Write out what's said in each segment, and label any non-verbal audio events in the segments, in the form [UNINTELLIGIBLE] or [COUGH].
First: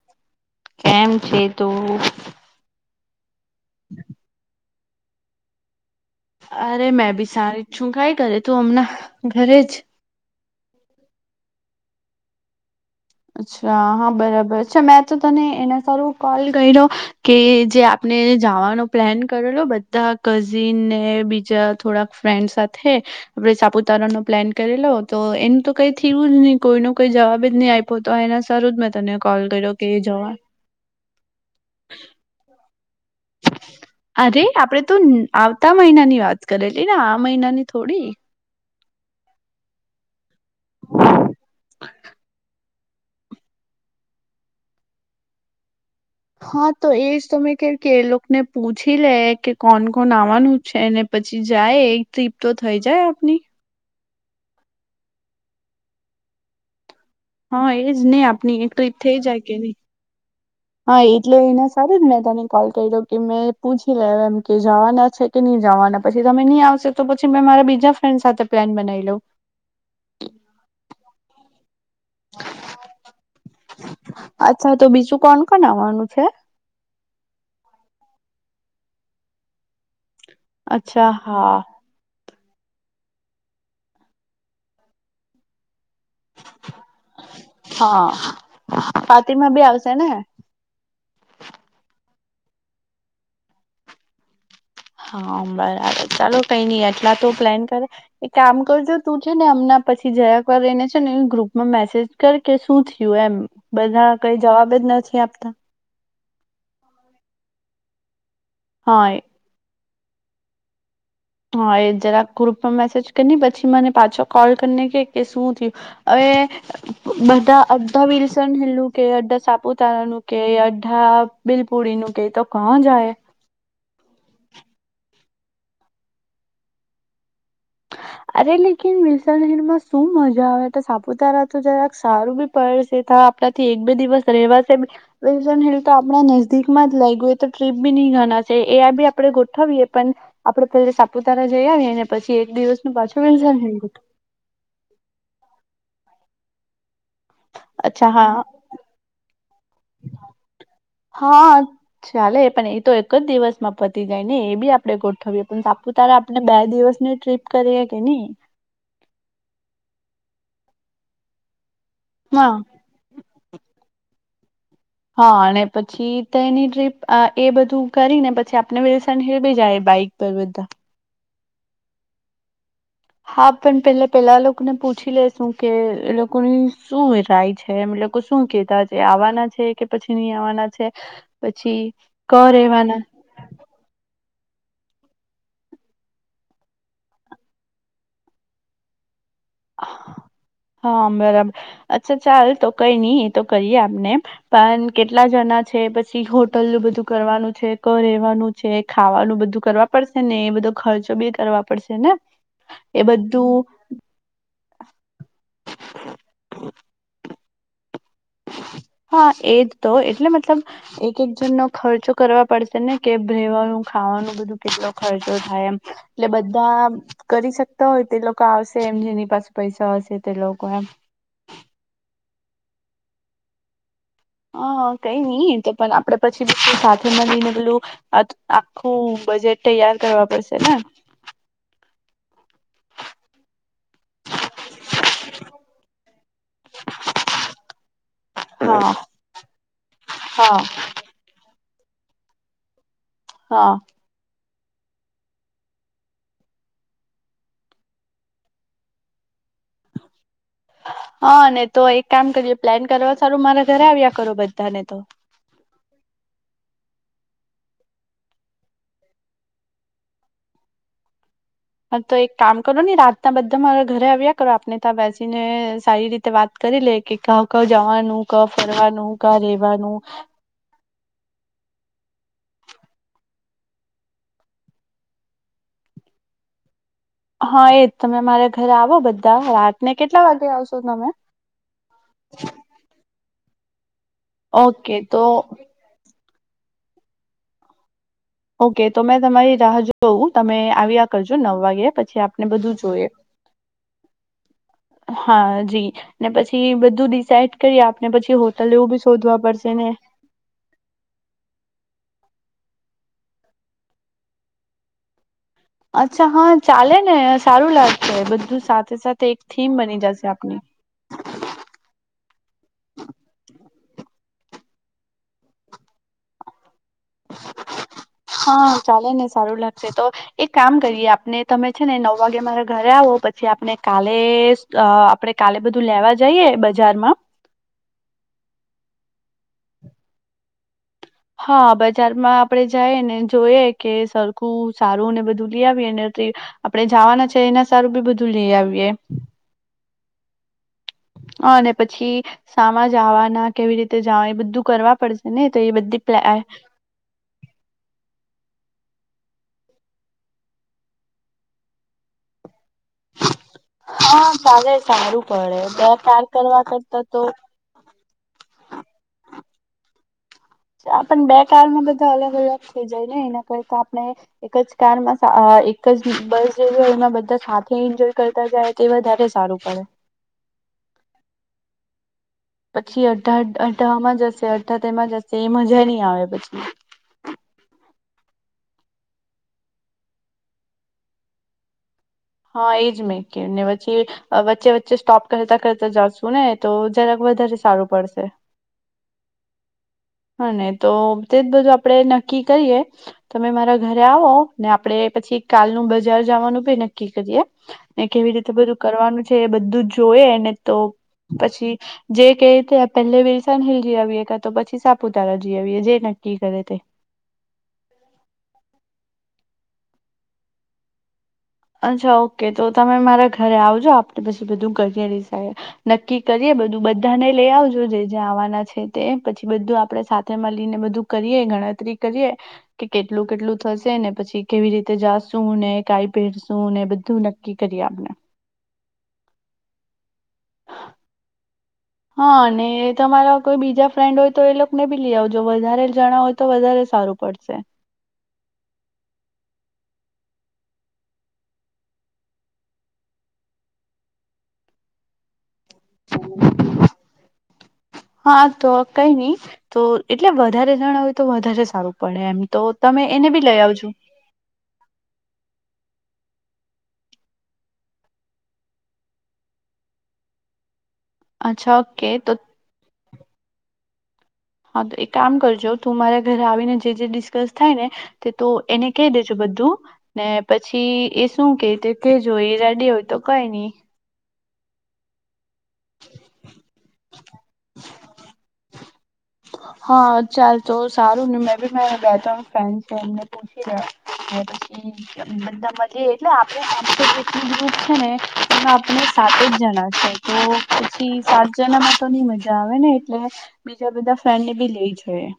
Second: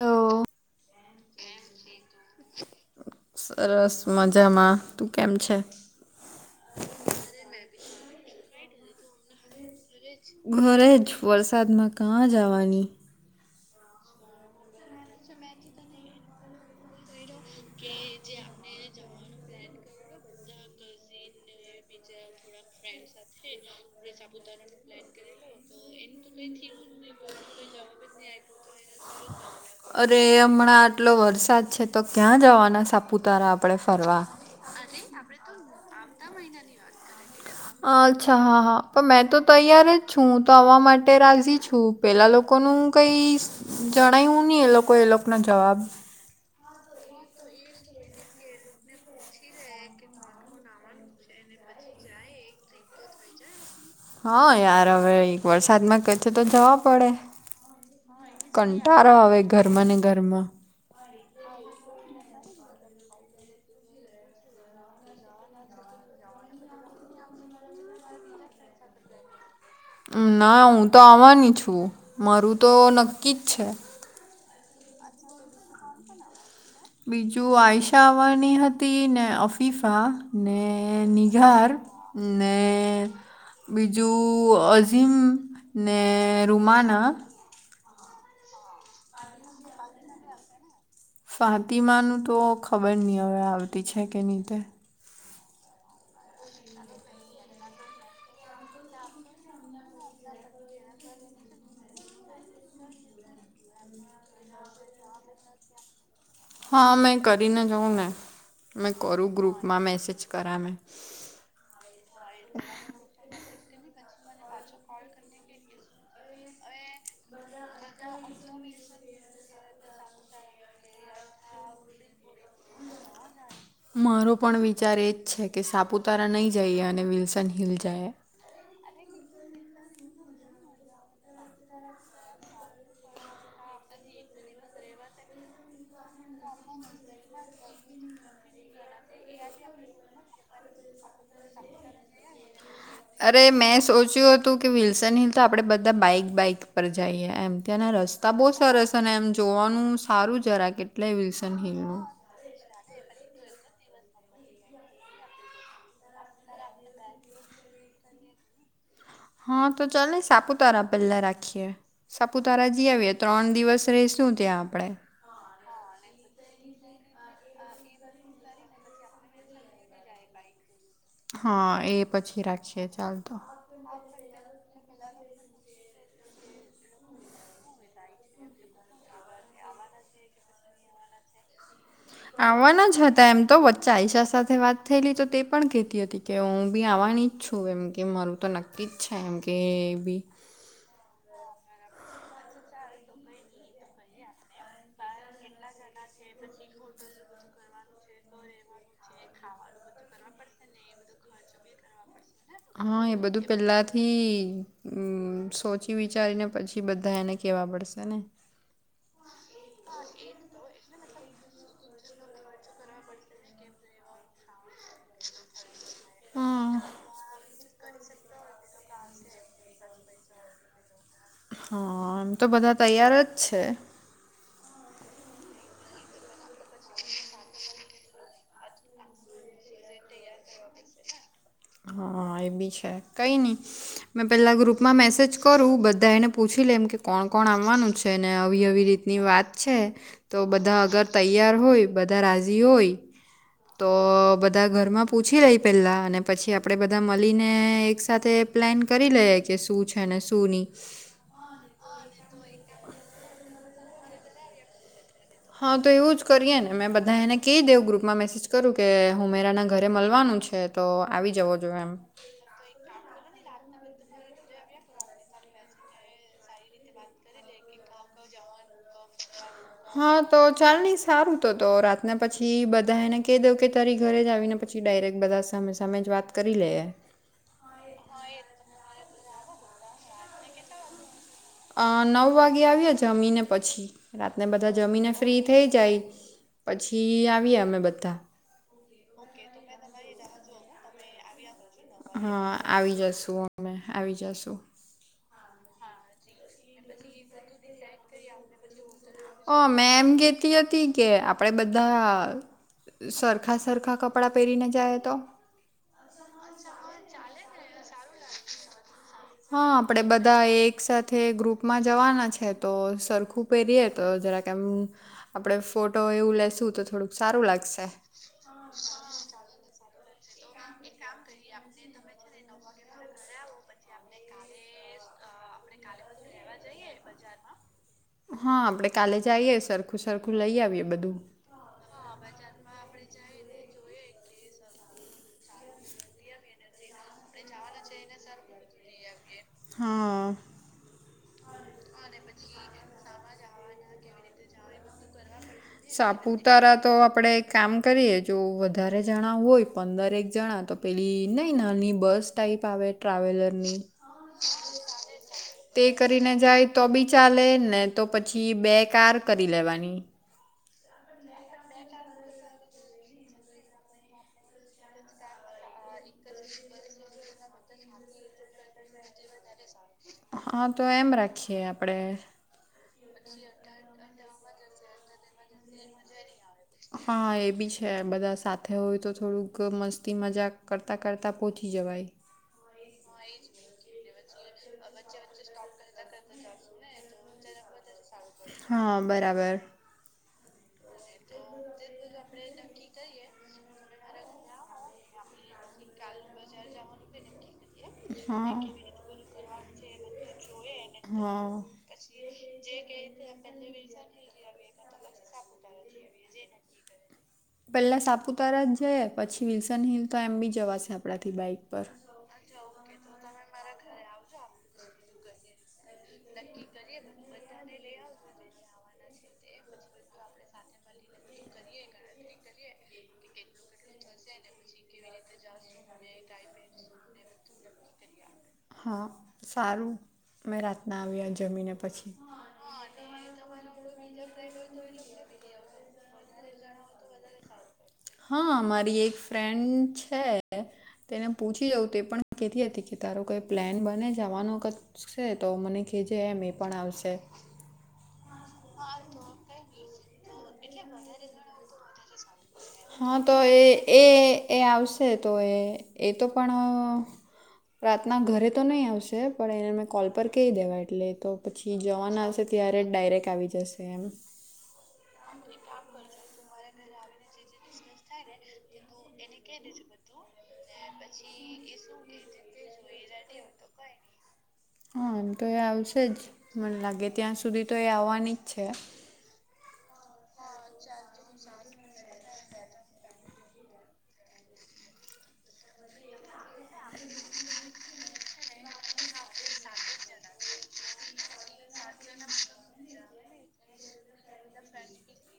તો કેમ છે? તું. સરસ મજામાં. તું કેમ છે? અરે મેં બી સારી જ છું. કાંઈ કરે તું હમનાં ઘરે જ. ઘરે જ વરસાદમાં કાં જવાની! અચ્છા હા બરાબર છે. મેં તને એના સારું કોલ કર્યો કે જે, મેં જવાનો પ્લાન કરેલો બધા કઝિનને બીજા થોડાક ફ્રેન્ડ સાથે. આપણે સાપુતારા નો પ્લાન કરેલો. તો એનું તો કઈ થયું જ નહી? કોઈનો કોઈ જવાબ જ નહી આવે. તો એના સારુ જ મેં તને કોલ. કે અરે! જવા હમણાં આટલો વરસાદ છે તો ક્યાં જવાના સાપુતારા આપડે ફરવા? અરે આપડે તો આવતા મહિના ની વાત કરેલી ને આ મહિનાની. થોડી હા જ. અચ્છા! હા હા પણ મેં તો તૈયાર જ છું. હું તો આવા માટે રાજી છું. પેલા લોકોનું કઈ? જણાવ્યું નહી એ લોકો એ લોકો નો જવાબ. હા, તો એજ તમે કે કે એ લોકોને પૂછી લે કે કોણ કોણ આવવાનું છે? એને. પછી જાયે. એક ટ્રીપ તો થઈ જાય આપની. હા યાર! હવે એક વરસાદમાં કથે તો જવા પડે. હા એજ નહી. આપણી એક ટ્રીપ કંટાળો થઈ જાય આવે કે નહી. ઘરમાં ને ઘરમાં હા એટલે એને સ જ મેં તને કોલ કર્યો કે મેં પૂછી લે એમ કે જવાના છે. કે નહી જવાના પછી તમે નહી આવશે તો પછી મેં મારા બીજા ફ્રેન્ડ સાથે પ્લાન બનાવી લઉં ના હું તો આવવાની છું. મારું તો નક્કી જ છે. અચ્છા તો બીજું કોણ કોણ આવવાનું છે. બીજું આયશા આવવાની હતી. ને અફીફા ને અચ્છા હા નિઘારને બીજું અઝીમ ને રૂમાના હા ફાતિમા બી આવશેને ફાતિમાનું તો ખબર નહીં હવે આવતી છે, કે નહીંતે હા બરાબર ચાલો કઈ નઈ એટલા તો પ્લેન કરે એક કામ કરજો તું છે ને એમના પછી જયાકર રને છે. ને એ ગ્રુપમાં મેસેજ કર કે શું થયું એમ બધા કઈ જવાબ જ નથી આપતા હા મેં કરીને જઉં ને મેં હા કરું ગ્રુપમાં મેસેજ કર્યા મેં હા એ જરાક ગ્રુપમાં મેસેજ કરી પછી મને પાછો કોલ કરીને કે કે શું થયું અવે બધા અડધા વિલસન હેલું કે અડધા સાપુત તારાનું કે અઢા બિલપુડી ન કેહી તો ક જાય મારો પણ વિચાર એ જ છે, કે સાપુતારા નહીં જઈએ અને વિલ્સન હિલ જાયએ. અરે લેકિન વિલ્સન હિલમાં શું મજા આવે ટ સાપુતારા તો જરાક સારું બી પરસે તા આપણાથી એક બે દિવસ રહેવાસે વિલ્સન હિલ તો આપણા નજદીકમાં જ લાયગુ એ તો ટ્રીપ બી નહી ગણા છે એ બી આપડે ગોઠવીએ પણ આપડે પેલા સાપુતારા જઈ આવીએ ને પછી એક દિવસનું પાછું વિલ્સન હિલ. તો કે વિલ્સનહિલ તો આપણેે બધા બાઈક-બાઈક પર જઈએ એમ. ત્યાંના અચ્છા રસ્તા હા બહુ સરસ અને એમ જોવાનું સારું જરાક એટલે હા વિલ્સનહિલનું ચાલે એ પણ એ તો એક જ દિવસમાં પતી જાય ને એ બી આપડે ગોઠવીએ, પણ સાપુતારા આપણે બે દિવસની ટ્રીપ કરીએ કે ની હા તો ચાલને સાપુતારા પેલા રાખીએ, હા સાપુતારા જી આવીએ. ત્રણ દિવસ રેયશું ત્યા આપડે હા અને પછી તેની ટ્રીપ અ એ બધું કરીને પછી આપને વિલ્સનહિલ બી જાયે બાઈક પવેદા હા એ પછી રાખીયે ચાલ તો હા પણ પેલા પેલા લોકોને પૂછી લેેશુ કે, એ લોકોની શું રાય છે. એ લોકો શું કેતા એ આવવાના છે કે પછી નહી આવવાના છે, પછી‌ આવાના જ હતા. એમ તો વચ્ચે આઈશા સાથે વાત થયેલી તો તે પણ કહેતી હતી કે હું બી આવવાની છું, એમ કે મારું તો નક્કી જ છે. એમ કે એ બી હા બરાબર, અચ્છા ચાલ તો કઈ નહી. એ તો કરીએ આપને પણ કેટલા જણા છે, પછી હોટલનું બધું કરવાનું છે ક રહેવાનું. છે. ખાવાનું બધું કરવા પડશેને એ બધો ખર્ચો બી કરવા પડશે ને? હા એ પેલાથી અં સોચી-વિચારીને પછી બધા કેવા પડશે ને? હા એજ તો એટલે મતલબ એક-એક જન નો ખર્ચો કરવા પડશે ને કેમ રહેવાનું, ખાવાનું કેટલો ખર્ચો થાય એમ. એટલે હા બધા કરી શકતા હોય તે લોકો આપશે. સેમ જેની પાસે પૈસા હશે. તે લોકો એમ હાઅઅ- એમ તો બધા તૈયાર જ છે. હઅ કઈ નઈ તો પણ આપડે પછી સાથે મળીને પેલું અત આખું બજેટ તૈયાર કરવા પડશે ને? હા -એ ભી છે. કઈ ની મેં પહેલાં ગ્રુપમાં મેસેજ કરું. બધા એને પૂછી લે એમ કે કોણ કોણ આવવાનું છે ને આવી આવીવી હા રીતની વાત છે. તો હા બધા અગર તૈયાર હોય બધા રાજી હોય. હા. તો -ઓ-બધા ઘરમાં પૂછી લે પેલા અને પછી આપણે બધા મલીને એક સાથે પ્લેન કરી લઈએ કે શું છે ને શું નહીં. હા ને તો એક કામ કરીએ પ્લેન કરવા સારું મારા ઘરે આવ્યા કરો બધાને તો હા તો એવું જ કરીએ ને મેં બધા એને કહી દેવ ગ્રુપમાં મેસેજ કરું કે હું મેરાના ઘરે મળવાનું છે. તો આવી જવો. જોઈએ એમ હા તો એક કામ કરો ને, રાતના બધા મારા ઘરે આવ્યા કરો આપને ત્યા બેસીને સારી રીતે વાત કરી લે કે, ક ક જવાનું, ક ફરવાનું, ક રેવાનું? હા તો ચાલ ની શ સારું તો તો રાતના પછી બધા એને કહી દઉં કે તારી ઘરે જ આવીને પછી ડાયરેક્ટ બધા સામે સામે જ વાત કરી લેએ. હા એજ. તમે મારે ઘરે આવો બધા રાતને કેટલા વાગે આવશો તમે? અ -નવ વાગે આવી એ જમીને પછી. રાતને બધા ઓકે જમીને તો ફ્રી થઈ જાય પછી, આવીએ અમે બધા. ઓકે. તો મેં તમારી રાહ જોઉં તમે આવ્યા કરજો નવ વાગે. પછી આપને હા બધું આવી જોઈએ જશુ અમે, આવી જશુ. હા જી ને પછી બધું ડિસાાઈડ કરી આપને પછી હો ટલો બી શોધવા અ- પડશે મે ને એમ કેહતી હતી. કે આપણે બધા સરખા સરખાં કપડાં પહેરીને જાયએ તો, અચ્છા હા ચાલે ને અ સારું લાગશે બધું સાથે સાથે એક હા થીમ બની આપડે જશે બધા આપની એકસાથ થે ગ્રુપમાં જવાના છે તો સરખું પહેરીએ તો જરાક આમ, આપડે ફોટો એવું લેેશું તો થોડુંક સારું લાગશે. [INAUDIBLE] હા ચાલે ને સારું લાગશે તો એક કામ કરીએ આપને તમે છે ને નવ વાગે મારા ઘરે આવો પછી આપણે કાલે આંપણે કાલે બધું લેવા જઈએ બજારમાં હા આપડે કાલે જાઈએ સરખું સરખું લઈ આવીએ બધું. હા બજારમાં આપડે જઈ ને જોઈએ કે સરખું સારું ને બધું લઈ આવીએ નેથી, આપણે જવાના છે એના સારું બી બધું લઈ આવીયે. હાઆઆ અને પછી સામા જવાના કેવી જવા એ બધું કરવા પડશે ને તો એ બધ સાપુતારા તો આપણે એક કામ કરીએ જો વધારે જણા હોય પંદર એક જણા તો પેલી નહીં નાની બસ ટાઈપ આવે. ટ્રાવેલરની હા ચાલે સારું પડે -તે બે કાર કરીને કરવા જાય તો કરતા બી ચાલે ને તો પછી બે કાર કરી લેવાની. આ પણ બે કાર માં બધા અલગ અલગ થઈ જાય ને એના કરતાં આપણે એક જ કાર માં સા અહ એક બસ જેવી એમાં બધા સાથે એન્જોય કરતા જાય તે વધારે સારું પડે. હા તો એમ રાખીએ આપડે પછી અડધા અડધા આમાં જશે અડધા તેમાં જશે એ મજા નઈ આવે પછી હા એ બી છે. બધા સાથે હોય તો થોડુંક મસ્તી મજા કરતાં કરતાં પહોંચી જવાય. હા એજ મેં કેઉ ને પછી વચ્ચે વચ્ચે સ્ટોપ કરતા કરતા જાશુ ને તો જરાક વધારે સારું પડશે. હા બરાબર હા ને તો તે જ બધું આપડે નક્કી કરીએ તમે મારા ઘરે આવો ને આપડે પછી કાલનું બજાર જવાનું બી નક્કી કરીએ. ને કેવી રીતે હા બધું કરવાનું છે. એ બધું જોય અને તો હા પછી જે ક તે પેહલે વિલસનહિલ જી આવી કા તો પછી સા પુ તારા જીઆવીએ જે નક્કી કરે તે પહેલા સાપુતારા જઈએ પછી, વિલ્સનહિલ તો એમ બી આપણાથી બાઈક પર અચ્છા ઓકે તો તમે મારા ઘરે આવજો આપે પછી બધું કરીએ ડીસાઈડ નક્કી કરીએ બધું બધાને લઈ આવજો જે જે આવવાના છે. તે પછી બધું સાથેમાં લઈને બધું કરીએ ગણતરી કરીએ તે કે કેટલું કેટલું થશે ને પછી કેવી રીતે જાશુંને કઈ પેરસું ને બધું નક્કી કરી આપડે. હા સારું મે રાતના આવ્યા જમીને પછી. હા અને તમારા કોઈ બીજા ફ્રેન્ડ હોય તો એ લોકોને બી લઈ આવજો વધારે જણા હોય તો વધારે સારું પડશે. હા મારી એક ફ્રેન્ડ છે. તેને પૂછી જઉં તે પણ કેહતી હતી. કે તારો કોઈ પ્લેન બને જવાનો ક છે. તો મને કહેજે એમ એ પણ આવશે. હા તો કઈ નહી. તો એટલે વધારે જણ હોય તો વધારે સારું પડે એમ. તો તમે હા એને તો બી લઈ એ આવજો એ આવશે તો એ એ તો પણ, રાતના ઘરેતો નહીં. આવશે પણ એનેમે કોલ પર કહી દેવા એટલે તો અચ્છા પછી ઓકે જવાના તો આવશે. ત્યારેજ ડાયરેક આવી જશે એમ હાતો એક કામ કરજો તુ મારા ઘરે આવીને જે જે ડિસ્કસ થાય ને તેતો એને કહી દેજો બધું ને પછી એશુ કેતે તે કેજો એ રેડી હોઈ તો તો કઈ નહી. હા એમતોએ આવશે જ મને લાગે ત્યાં સુધી તો એ આવવાની જ છે. હા ચાલ તો સારું ને મેબી મારાં બે ત્રણ ફ્રેન્ડ છે એમને પૂછી લેવને પછી બધા મળીયે એટલે આપણું જેટલું ગ્રુપ છે. ને એમા આપને સાત જ જણા છે તો પછી સાત જણામા તોની મજા આવે ને એટલે બીજા બધા ફ્રેન્ડનેબી લઈ જાઈએ.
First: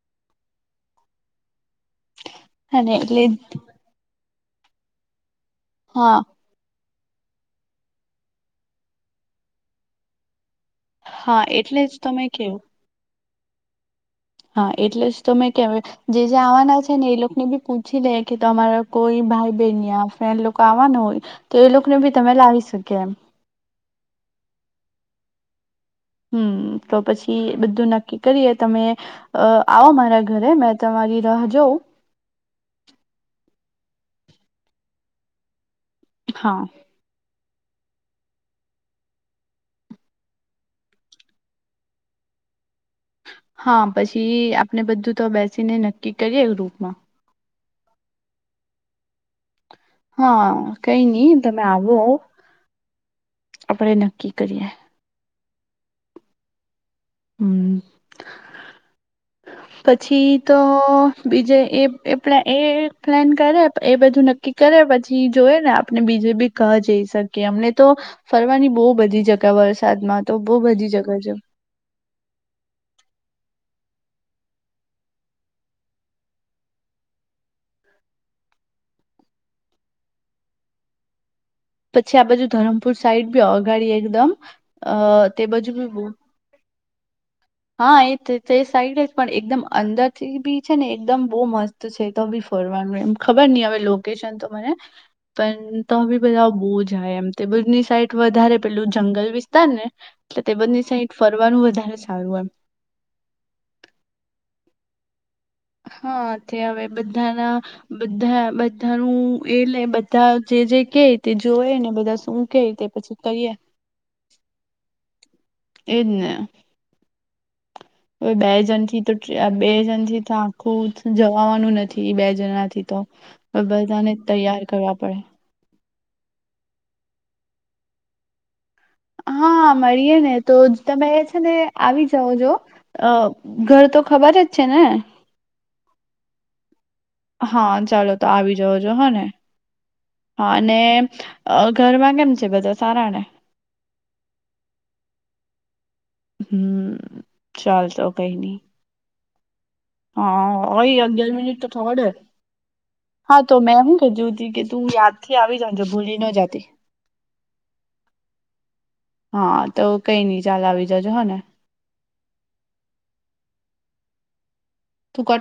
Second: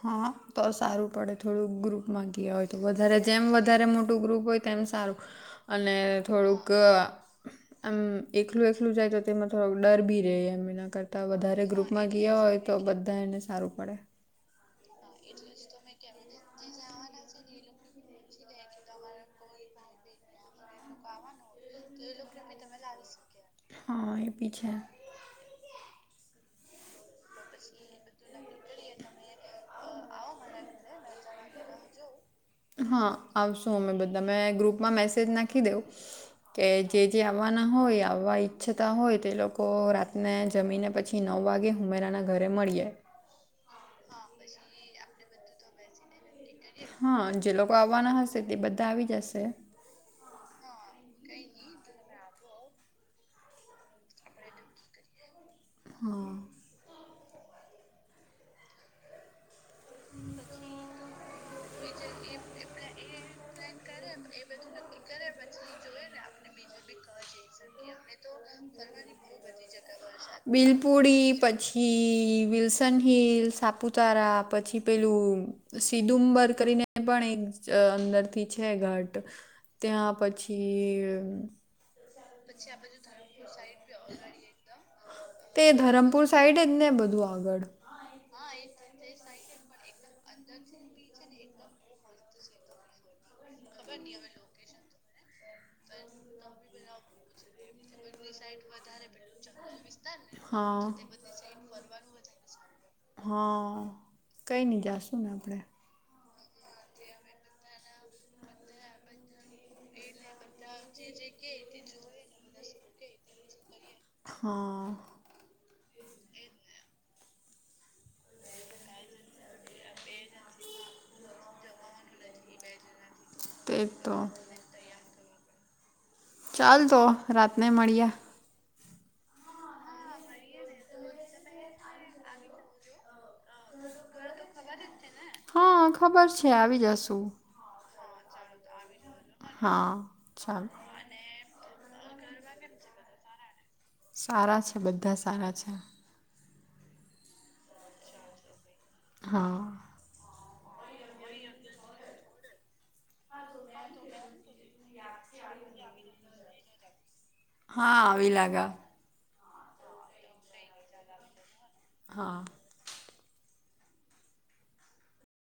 હાતો તો સારું પડે થોડુક ગ્રુપમાં ગયા હોય. તો હે ને વધારે એટલે જેમ વધારે મોટુ મોટુ ગ્રુપ હોય તેમ સારું અને હા થોડુક આમ એકલું એકલું જાય તો તેમા થોડોક ડરબી રહે એમ એના કરતા હા વધારે એટલે જ ગ્રુપમા તમે ગયા કેવ હોય. તો બધાએને સારું પડે હા એટલેજ તોમે કેમ જે જે આવવાના છે, ને એલોકોને બી પૂછી લે કે તમારા કોઈ ભાઈ બહેન યા ફ્રેન્ડ લોકો આવવાના હોય. તો એલોકોને ભી તમે લાવી શકે એમ હા એ ભી છે. હમ તો પછી બધું નક્કી કરીએ તમે અ આવો મારા ઘરે મેં તમારી રાહ જોઉં હા આવશુ અમે બધા મે ગ્રુપમા મેસેજ નાખી દઉં હા કે જે જે આવવાના હોય આવવા ઈચ્છતા હોય તેલોકો રાતને જમીને પછી નવ વાગે હુમેરાના ઘરે મળીએ હા પછી આપણે બધુ તો બેસીને નક્કી કરીએ ગ્રુપમાં હા જેલોકો આવવાના હશે તે બધા આવી જશે હા કઈ નહી તમે આવો આપણેે નક્કી કરીએ હા હમ પછી તો બીજે એ એ પેલા એ પ્લાન કરે એ બધુ નક્કી કરે પછી જોઈને આપને બીજેબી કા જઈ શકીએ એમનેતો ફરવાની બોબધી જગા વરસાદમાતો બોબધી જગા છે હી વિલ્સનહિલ સાપુતારા પછી પેલુ સીદુંમબર કરીને પણ એક અ અંદરથી છે ઘાટ ત્યાં પછી અ આ પછી આ ધરમપુર બાજુ સાઈડ બી ધરમપુર અગાડી એકદમ અ [UNINTELLIGIBLE] તે બાજુ બી બહુ ધરમપુર સાઈડજ ને બધુ આગળ હા એતે સાઈડ જ પણ સા- એકદમ અંદર થીબી છે ને એકદમ બહુ મસ્ત છે તોબી ફરવાનુ એમ ખબર નહી હવે લોકેશનતો મને પણ તોબી બધા બોજાય એમ તેબજની એ સાઈટ વધારે પેલુ પેલું જંગલ વિસ્તારને એટલે હા તેબાજની સાઈટ ફરવાનું વધારે સારું એમ સારું હા કઈ નહી જાશુને આપણે હા તે હવે બધાના બધા બધાનું એટલેકે બધા જે જે કે તે જોયેને બધા શું કે તે પછી તૈયાર હા એજને બેજણ થીતો બેજણથી તો આખુ જવાવાનુ નથી બેજણાથી તો તે જ બધાને તો તૈયાર કરવા પડે ચાલ તો રાતને મળ્યા હા મળીએેને તો તમે છે ને આવી જાઓ જો અ ઘર તો ખબર જ છે ને હા ખબર છે આવી જાશુ હા ચાલો તો આવી જાજો હોને હા હા ચાલ અને અ ઘર માં કેમ છે બધા સારા ને? સારા છે બધા સારા છે હમ ચાલ તો કઈ નહી હા હા ઓય અગીયાર મીનીટ તો થવાદે હા તો મેં હું કીધું કે, તું યાદથી આવી જાજે ભૂલી ન જાતી. હા આવી [UNINTELLIGIBLE] હા તો કઈ નઈ ચાલો આવી જજો હો ને હા તું કટ